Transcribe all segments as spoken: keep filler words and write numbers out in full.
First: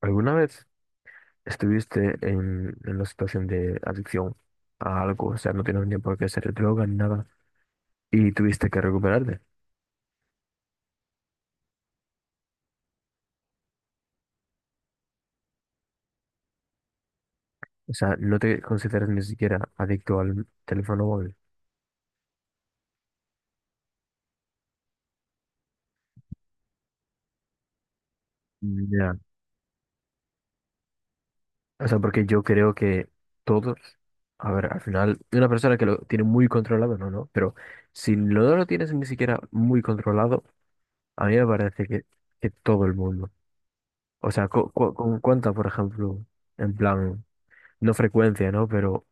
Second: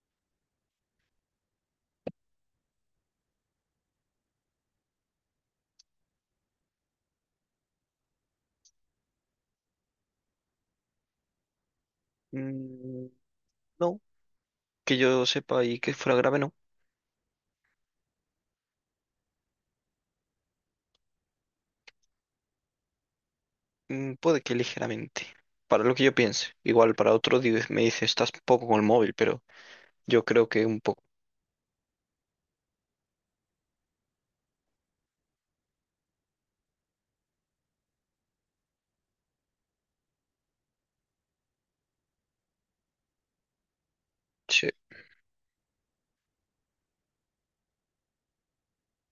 ¿Alguna vez estuviste en, en una situación de adicción a algo? O sea, no tienes ni por qué ser droga ni nada y tuviste que recuperarte. Mm, no, que yo sepa y que fuera grave, no. O sea, no te consideras ni siquiera adicto al teléfono móvil. Mm, puede que ligeramente. Para lo que yo piense. Igual para otro di- me dice, estás poco con el móvil, Ya. pero yo creo que un poco. O sea, porque yo creo que todos, a ver, al final, una persona que lo tiene muy controlado, no, no, pero si no lo tienes ni siquiera muy controlado, a mí me parece que, que todo el mundo. O sea, Sí. cu- cu- con cuánta, por ejemplo, en plan, no frecuencia, ¿no? Pero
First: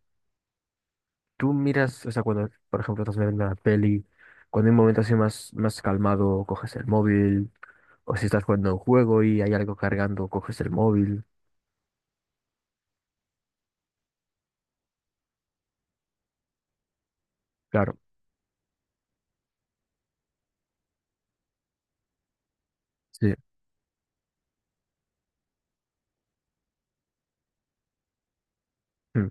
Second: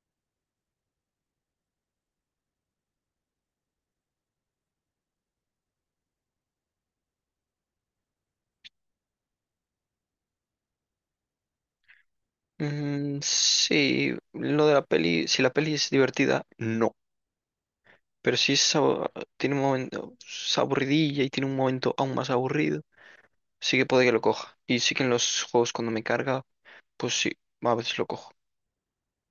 tú miras, o sea, cuando, por ejemplo, estás viendo una peli, cuando hay un momento así más, más calmado, coges el móvil, o si estás jugando un juego y hay algo cargando, coges el móvil. Mm, sí, lo de la peli, si la peli es divertida, no. Claro, Pero si es, abo- tiene un momento es aburridilla y tiene un momento aún más aburrido, sí. sí que puede que lo coja. Y sí que en los juegos cuando me carga, pues sí, a veces lo cojo. Mm.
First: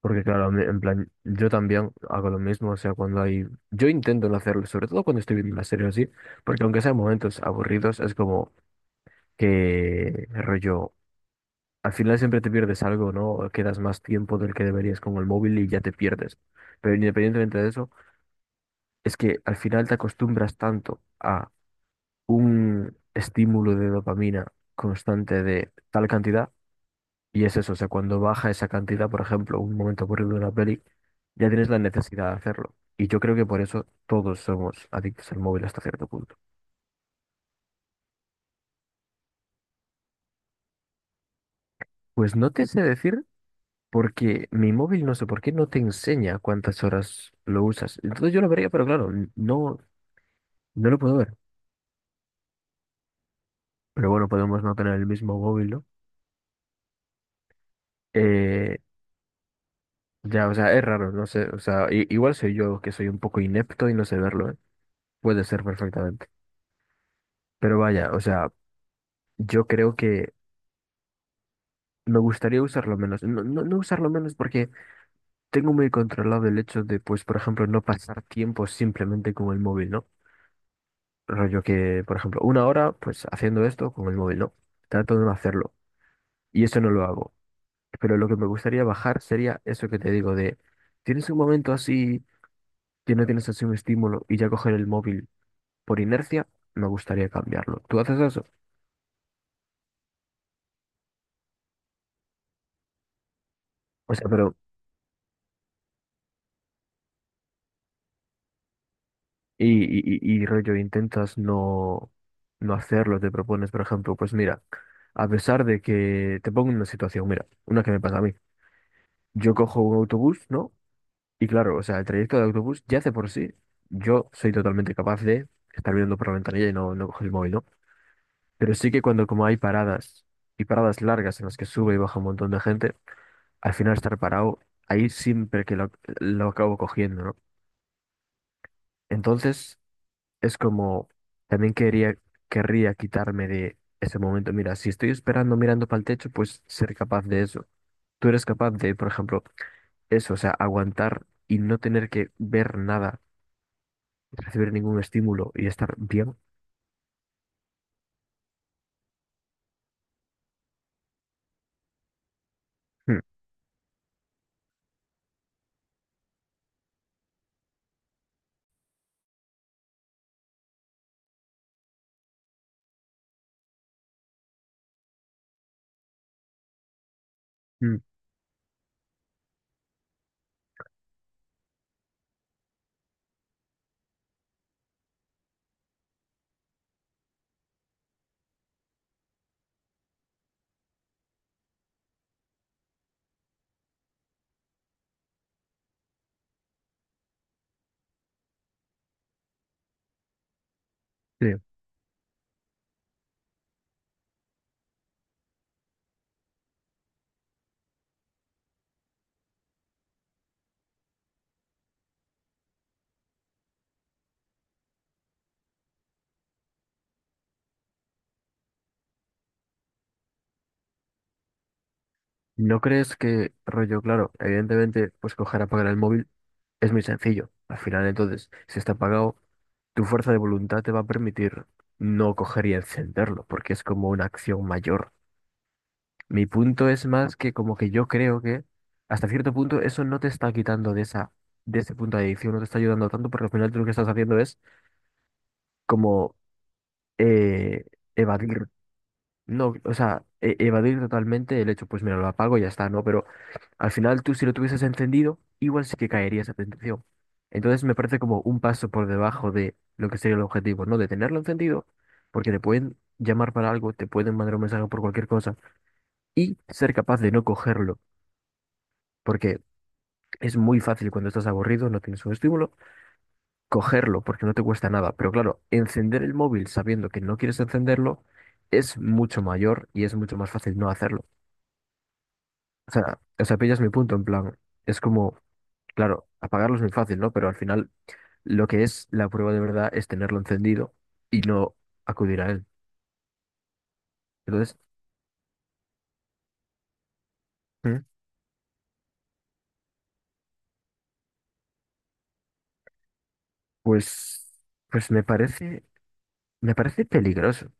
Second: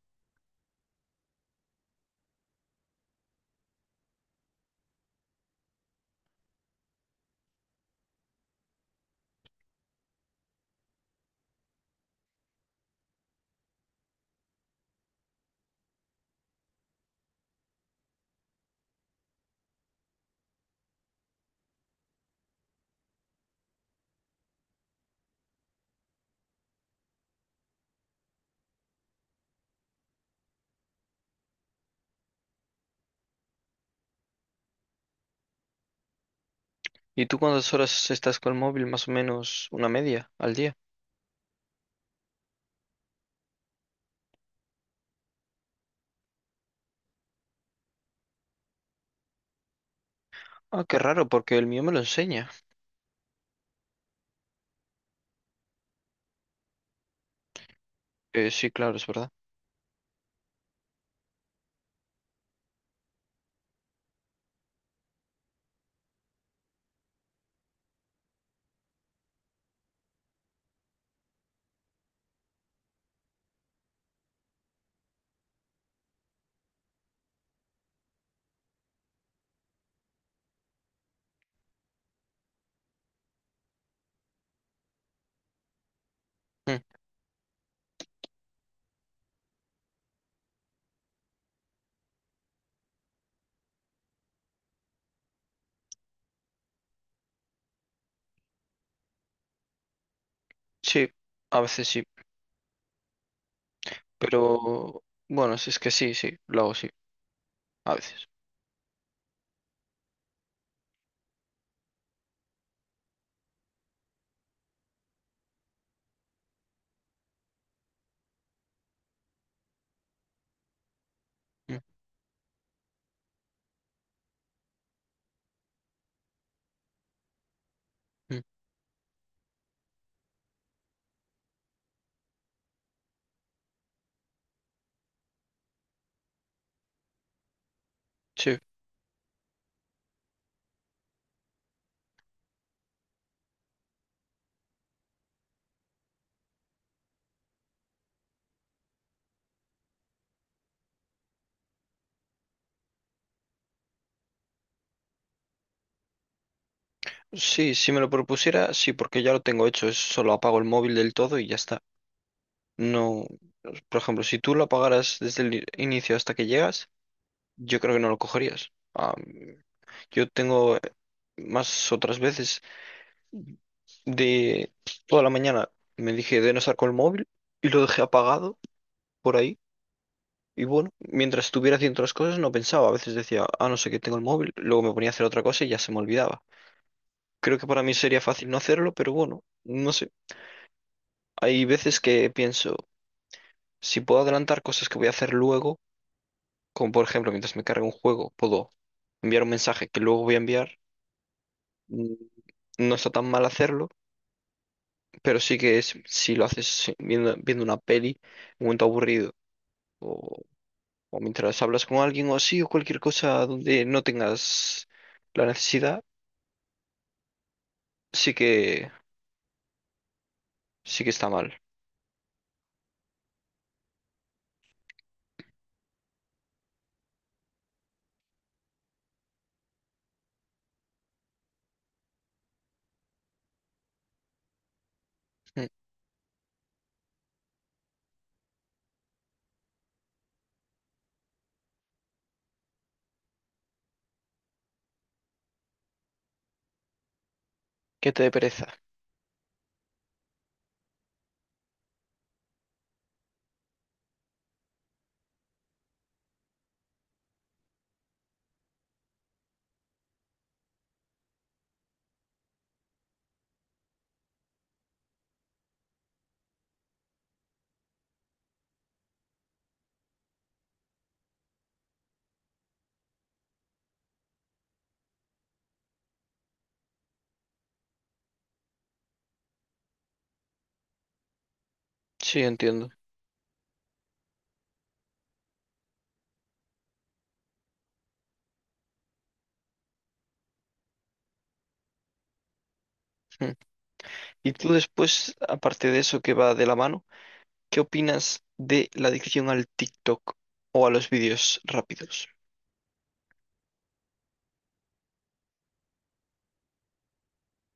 Porque claro, a mí, en plan, yo también hago lo mismo, o sea, cuando hay, yo intento no hacerlo, sobre todo cuando estoy viendo una serie o así, porque aunque sean momentos aburridos, es como que rollo, al final siempre te pierdes algo, ¿no? Quedas más tiempo del que deberías con el móvil y ya te pierdes. Pero independientemente de eso, es que al final te acostumbras tanto a un estímulo de dopamina constante de tal cantidad, y es eso, o sea, cuando baja esa cantidad, por ejemplo, un momento aburrido de una peli, ya tienes la necesidad de hacerlo. Y yo creo que por eso todos somos adictos al móvil hasta cierto punto. ¿Y tú cuántas horas estás con el móvil? Más o menos una media al día. Pues no te sé decir porque mi móvil no sé por qué no te enseña cuántas horas lo usas. Entonces yo lo vería, pero claro, n- no, Ah, no qué lo puedo raro, ver. porque el mío me lo enseña. Pero bueno, podemos no tener el mismo móvil, ¿no? Eh, sí, Eh, claro, es verdad. Ya, o sea, es raro, no sé, o sea, i- igual soy yo que soy un poco inepto y no sé verlo, ¿eh? Puede ser perfectamente. Pero vaya, o sea, yo creo que me gustaría usarlo menos, no, no, no usarlo menos porque tengo muy controlado el hecho de, pues, por ejemplo, no pasar tiempo simplemente con el móvil, ¿no? Rollo que, por ejemplo, una hora, pues, haciendo esto con el móvil, ¿no? Trato de no hacerlo y Mm, eso no lo hago. Pero lo que me gustaría bajar sería eso que te digo de, tienes un momento así que no tienes así un estímulo y ya coger el móvil por inercia, me gustaría cambiarlo. ¿Tú haces eso? Sí, a veces sí, O sea, pero, pero bueno, si es que sí, sí, lo hago sí, a veces. y, y, y y rollo, intentas no, no hacerlo, te propones, por ejemplo, pues mira, a pesar de que te pongo en una situación, mira, una que me pasa a mí. Yo cojo un autobús, ¿no? Y claro, Mm, o sea, el trayecto de autobús ya hace por sí, yo soy totalmente capaz de estar viendo por la ventanilla y no, no coger el móvil, ¿no? mm, Pero sí que cuando como hay paradas y paradas largas en las que sube y baja un montón de gente, al final estar parado, ahí siempre que lo, lo acabo cogiendo, ¿no? Sí, Entonces, es como, también quería, querría quitarme de ese momento. Mira, si estoy esperando mirando para el techo, pues ser capaz de eso. Tú eres capaz de, por ejemplo, eso, o sea, aguantar y no tener que ver nada, recibir ningún estímulo y estar bien. sí, si me lo propusiera, sí, porque ya lo tengo hecho, es solo apago el móvil del todo y ya está. Mm, No, por ejemplo, si tú lo apagaras desde el i- inicio hasta que llegas, yo creo que no lo cogerías. Ah, yo tengo eh, más otras veces de toda la mañana me dije de no estar con el móvil y lo mm, dejé apagado por ahí. Y bueno, mientras estuviera haciendo otras cosas no pensaba. A veces decía, ah, no sé qué tengo el móvil. Luego me ponía a hacer otra cosa y ya se me olvidaba. Creo que para mí sería fácil no hacerlo, pero bueno, no sé. Hay veces que pienso, si puedo adelantar cosas que voy a hacer luego, como por ejemplo mientras me cargue un juego, puedo enviar un mensaje que luego voy a enviar. sí. Mm, No está tan mal hacerlo, pero sí que es, si lo haces sí, viendo, viendo una peli, un momento aburrido, o, o mientras hablas con alguien o así, o cualquier cosa donde no tengas la necesidad sí que, sí que está mal. ¿No crees que, rollo, claro, evidentemente, pues coger, apagar el móvil es muy sencillo? Al final, entonces, si está apagado, tu fuerza de voluntad te va a permitir no coger y encenderlo, porque es como una acción mayor. Mm. Mi punto es más que como que yo creo que hasta cierto punto eso no te está quitando de esa, de ese punto de adicción, no te está ayudando tanto porque al final tú lo que estás haciendo es como eh, Que te dé evadir, pereza. no, o sea, e- evadir totalmente el hecho, pues mira, lo apago y ya está, ¿no? Pero al final tú si lo tuvieses encendido, igual sí que caería esa tentación. Entonces me parece como un paso por debajo de lo que sería el objetivo, ¿no? De tenerlo encendido, porque te pueden llamar para algo, te pueden mandar un mensaje por cualquier cosa y ser capaz de no cogerlo. Porque es muy fácil cuando estás aburrido, no tienes un estímulo, cogerlo porque no te cuesta nada. Pero claro, encender el móvil sabiendo que no quieres encenderlo es mucho mayor y es mucho más fácil no hacerlo. Sí, O entiendo. sea, o sea, pillas mi punto en plan, es como, claro, apagarlo es muy fácil, ¿no? Pero al final lo que es la prueba de verdad es tenerlo encendido y no acudir a él. Mm. Y Entonces, tú después, aparte de eso que va de la mano, ¿qué ¿mm? opinas de la adicción al TikTok o a los vídeos rápidos? Pues, pues me parece, me parece peligroso.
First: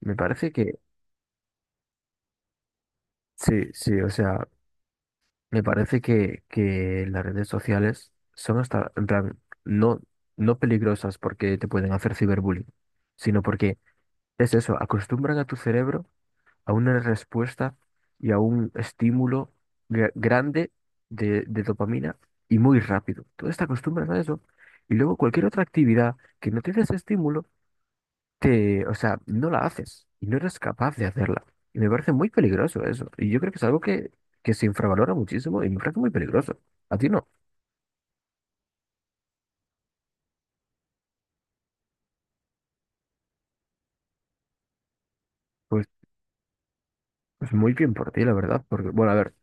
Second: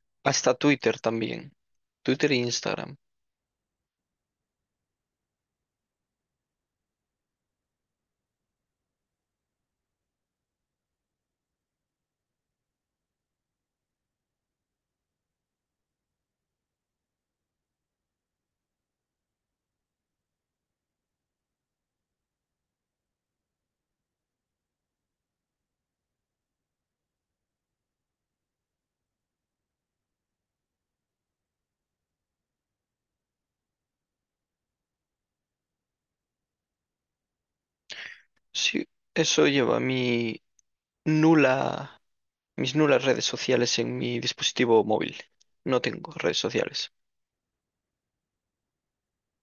Me parece Hasta que Twitter también. Twitter e Instagram. sí, sí, o sea, me parece que, que las redes sociales son hasta, en plan, no, no peligrosas porque te pueden hacer ciberbullying, sino porque es eso, acostumbran a tu cerebro a una respuesta y a un estímulo gra- grande de, de dopamina y muy rápido. Tú te acostumbras a eso. Y luego cualquier otra actividad que no te dé ese estímulo te, o sea, no la haces y no eres capaz de hacerla. Y me parece muy peligroso eso. Y yo creo que es algo que, que se infravalora muchísimo y me parece muy peligroso. ¿A ti no? Sí, eso lleva mi nula, mis nulas redes sociales en mi dispositivo móvil. No Pues, tengo redes sociales. pues muy bien por ti, la verdad. Porque, bueno, a ver,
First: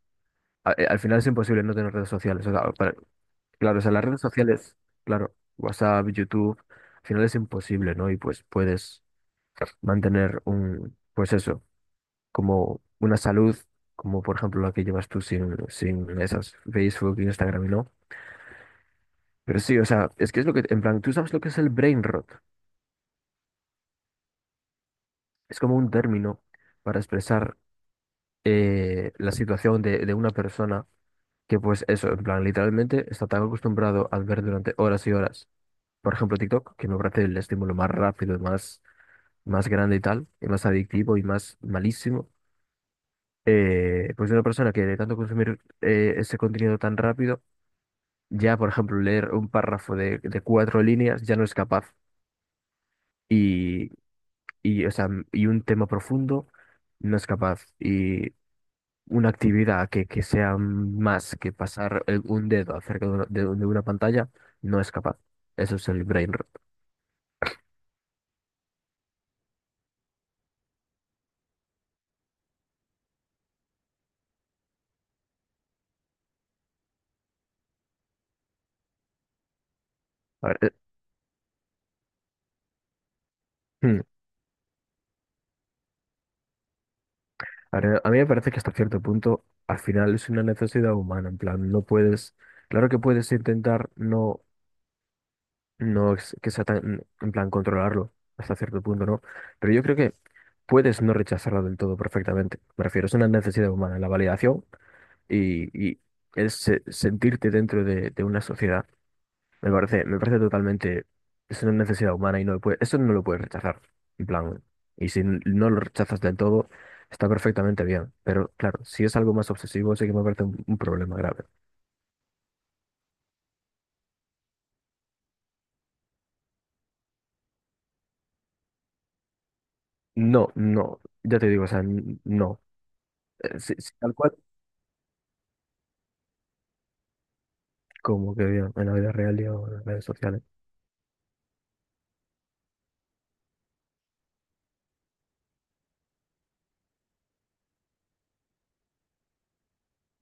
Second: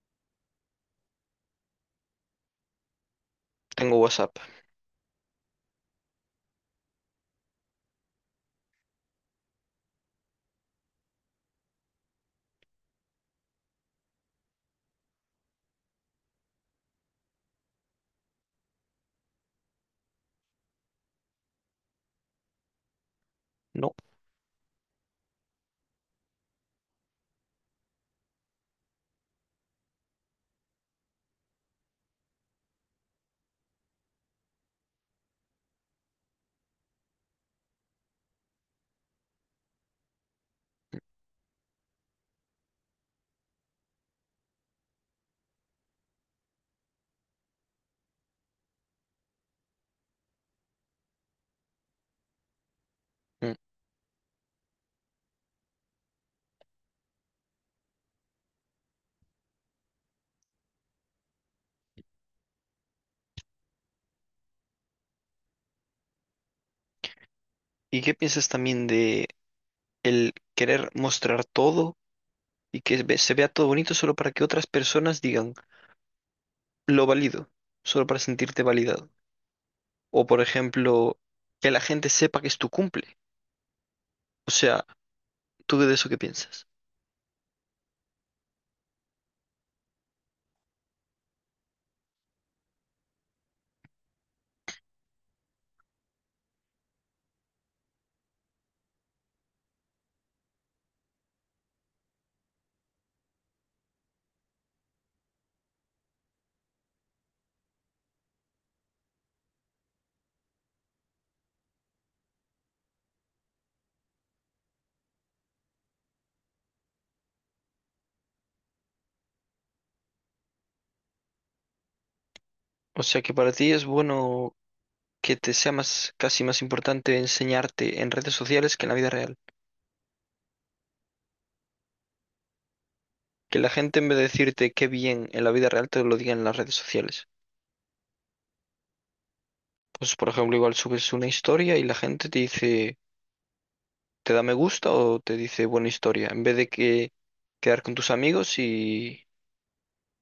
a- eh, al final es imposible no tener redes sociales. O sea, para- claro, o sea, Tengo las redes WhatsApp. sociales, claro, WhatsApp, YouTube, al final es imposible, ¿no? Y pues puedes mantener un, pues eso, como una salud, como por ejemplo la que llevas tú sin, sin esas, Facebook, Instagram, no. Pero sí, o sea, es que es lo que, en plan, tú sabes lo que es el brain rot. No. Es como un término para expresar eh, la situación de, de una persona que, pues, eso, en plan, literalmente está tan acostumbrado a ver durante horas y horas, por ejemplo, TikTok, que me parece el estímulo más rápido, y más, más grande y tal, y más adictivo y más malísimo. Eh, pues, de una persona que de tanto consumir eh, ese contenido tan rápido, ya, por ejemplo, leer un párrafo de, de cuatro líneas ya no es capaz. Mm. Y, o sea, m- y un tema profundo no es capaz. Y una actividad que, que sea más que pasar el- un dedo acerca de una, de de una pantalla no es capaz. Eso es el brain rot. ¿Y qué piensas también de el querer mostrar todo? Y que ve- se vea todo bonito solo para que otras personas digan, lo valido, solo para sentirte validado. O por A ver, eh, ejemplo, que la gente sepa que es tu cumple. hmm, O sea, ¿tú de eso qué piensas? a ver, a mí me parece que hasta cierto punto al final es una necesidad humana. En plan, no puedes, claro que puedes intentar no, no es- que sea tan, en plan, controlarlo hasta cierto punto, ¿no? Pero yo creo que puedes no rechazarlo del todo perfectamente. Me refiero, es una necesidad humana. La validación. Y, y el se- sentirte dentro de, de una sociedad me parece, me parece totalmente, es una necesidad humana y no lo puede- eso no lo puedes rechazar, en plan, y si n- no lo rechazas del todo, está perfectamente bien, pero claro, si es algo más obsesivo, sí que me parece un, un problema grave. O sea, que para ti es bueno que te sea más, casi más importante enseñarte en redes sociales que en la vida real. No, no, ya te digo, o sea, n- no. Que Eh, la si- Si gente en tal vez de cual decirte qué bien en la vida real te lo diga en las redes sociales. como que bien, en la vida real y en las redes Pues por sociales. ejemplo, igual subes una historia y la gente te dice, te da me gusta o te dice buena historia, en vez de que quedar con tus amigos y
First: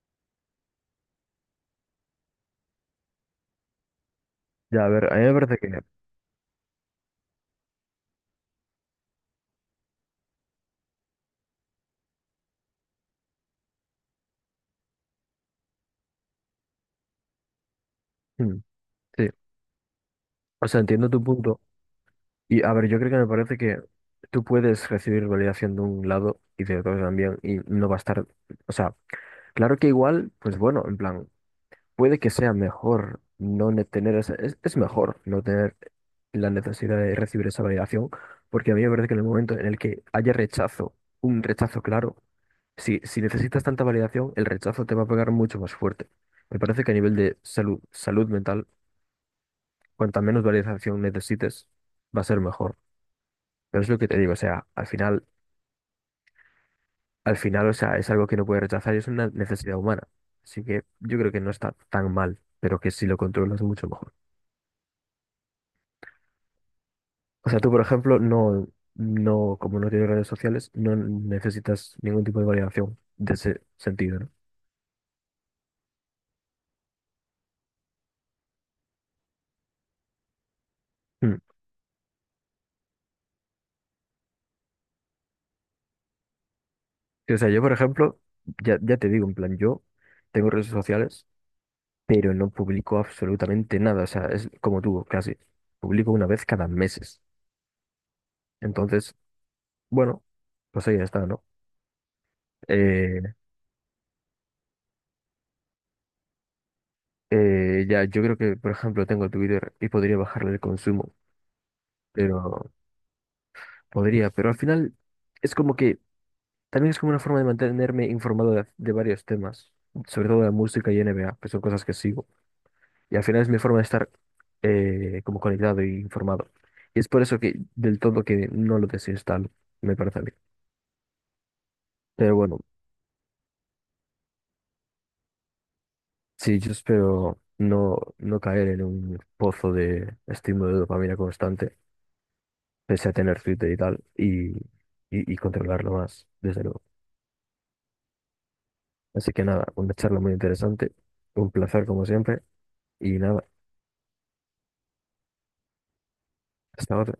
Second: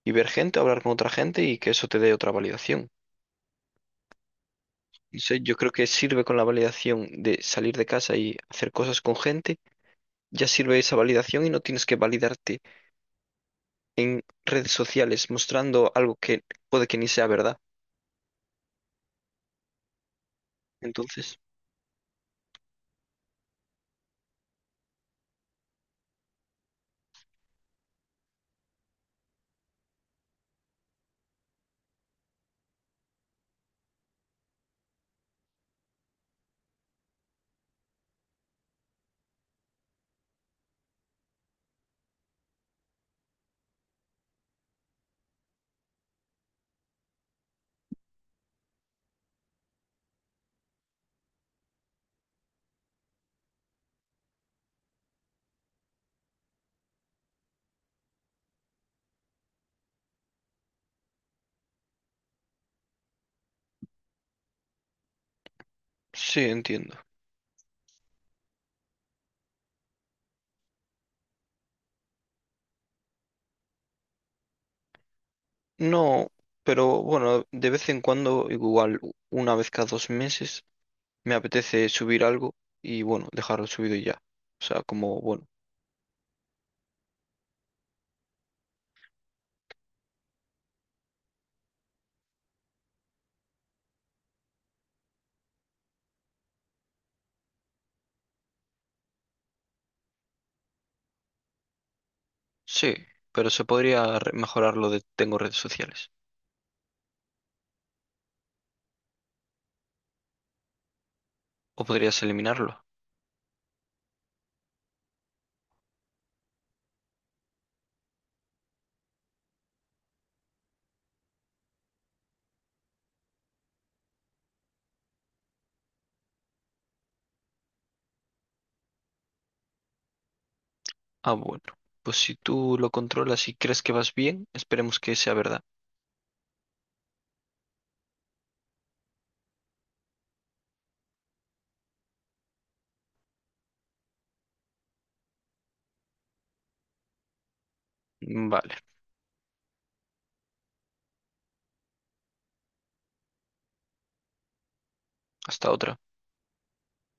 y ver gente, hablar con otra gente y que eso te dé otra validación. Ya, a ver, a No mí me sé, yo parece creo que, que sirve con la validación de salir de casa y hacer cosas con gente, ya sirve esa validación y no tienes que validarte en redes sociales mostrando algo que puede que ni sea verdad. mm, sí, o sea, entiendo tu Entonces, punto. Y a ver, yo creo que me parece que tú puedes recibir validación de un lado y de otro también y no va a estar, o sea, claro que igual, pues bueno, en plan, puede que sea mejor no ne- tener esa, es, es mejor no tener la necesidad de recibir esa validación, porque a mí me parece que en el momento en el que haya rechazo, un rechazo claro, si, si necesitas tanta validación, el rechazo te va a pegar mucho más fuerte. Me parece que a nivel de salud, salud mental, cuanta menos validación necesites, va a ser mejor. Pero es lo que te digo, o sea, al final, al final, o sea, es algo que no puedes rechazar y es una necesidad humana. Así que yo creo que no está tan mal, pero que si lo controlas mucho mejor. sí, entiendo. O sea, tú, por ejemplo, no, no, como no tienes redes sociales, no necesitas ningún tipo de validación de ese sentido, ¿no? No, pero bueno, de vez en cuando, igual una vez cada dos meses, me Mm. apetece subir algo y bueno, dejarlo subido y ya. O sea, como, bueno, Sí, o sea, yo, por ejemplo, ya, ya te digo, en plan, yo tengo redes sociales, pero no publico absolutamente nada. O sea, es como tú, casi. Publico una vez cada meses. Entonces, bueno, pues ahí está, ¿no? sí, Eh, pero se podría re- mejorar lo de tengo redes sociales. Eh, ya, yo creo que, por ejemplo, tengo Twitter y podría bajarle el consumo, O podrías pero eliminarlo. podría, pero al final es como que también es como una forma de mantenerme informado de, de varios temas, sobre todo de música y N B A, que son cosas que sigo, y al final es mi forma de estar eh, como conectado e informado. Y es por eso que del todo que no lo desinstalo, me parece a mí. Ah, bueno. Pues si Pero bueno, tú lo controlas y crees que vas bien, esperemos que sea verdad. sí, yo espero no, no caer en un pozo de estímulo de dopamina constante pese a tener Twitter y tal, y, y, y controlarlo más, desde luego. Vale, Así que nada, una charla muy interesante, un placer como siempre, y nada, hasta otra. hasta otra.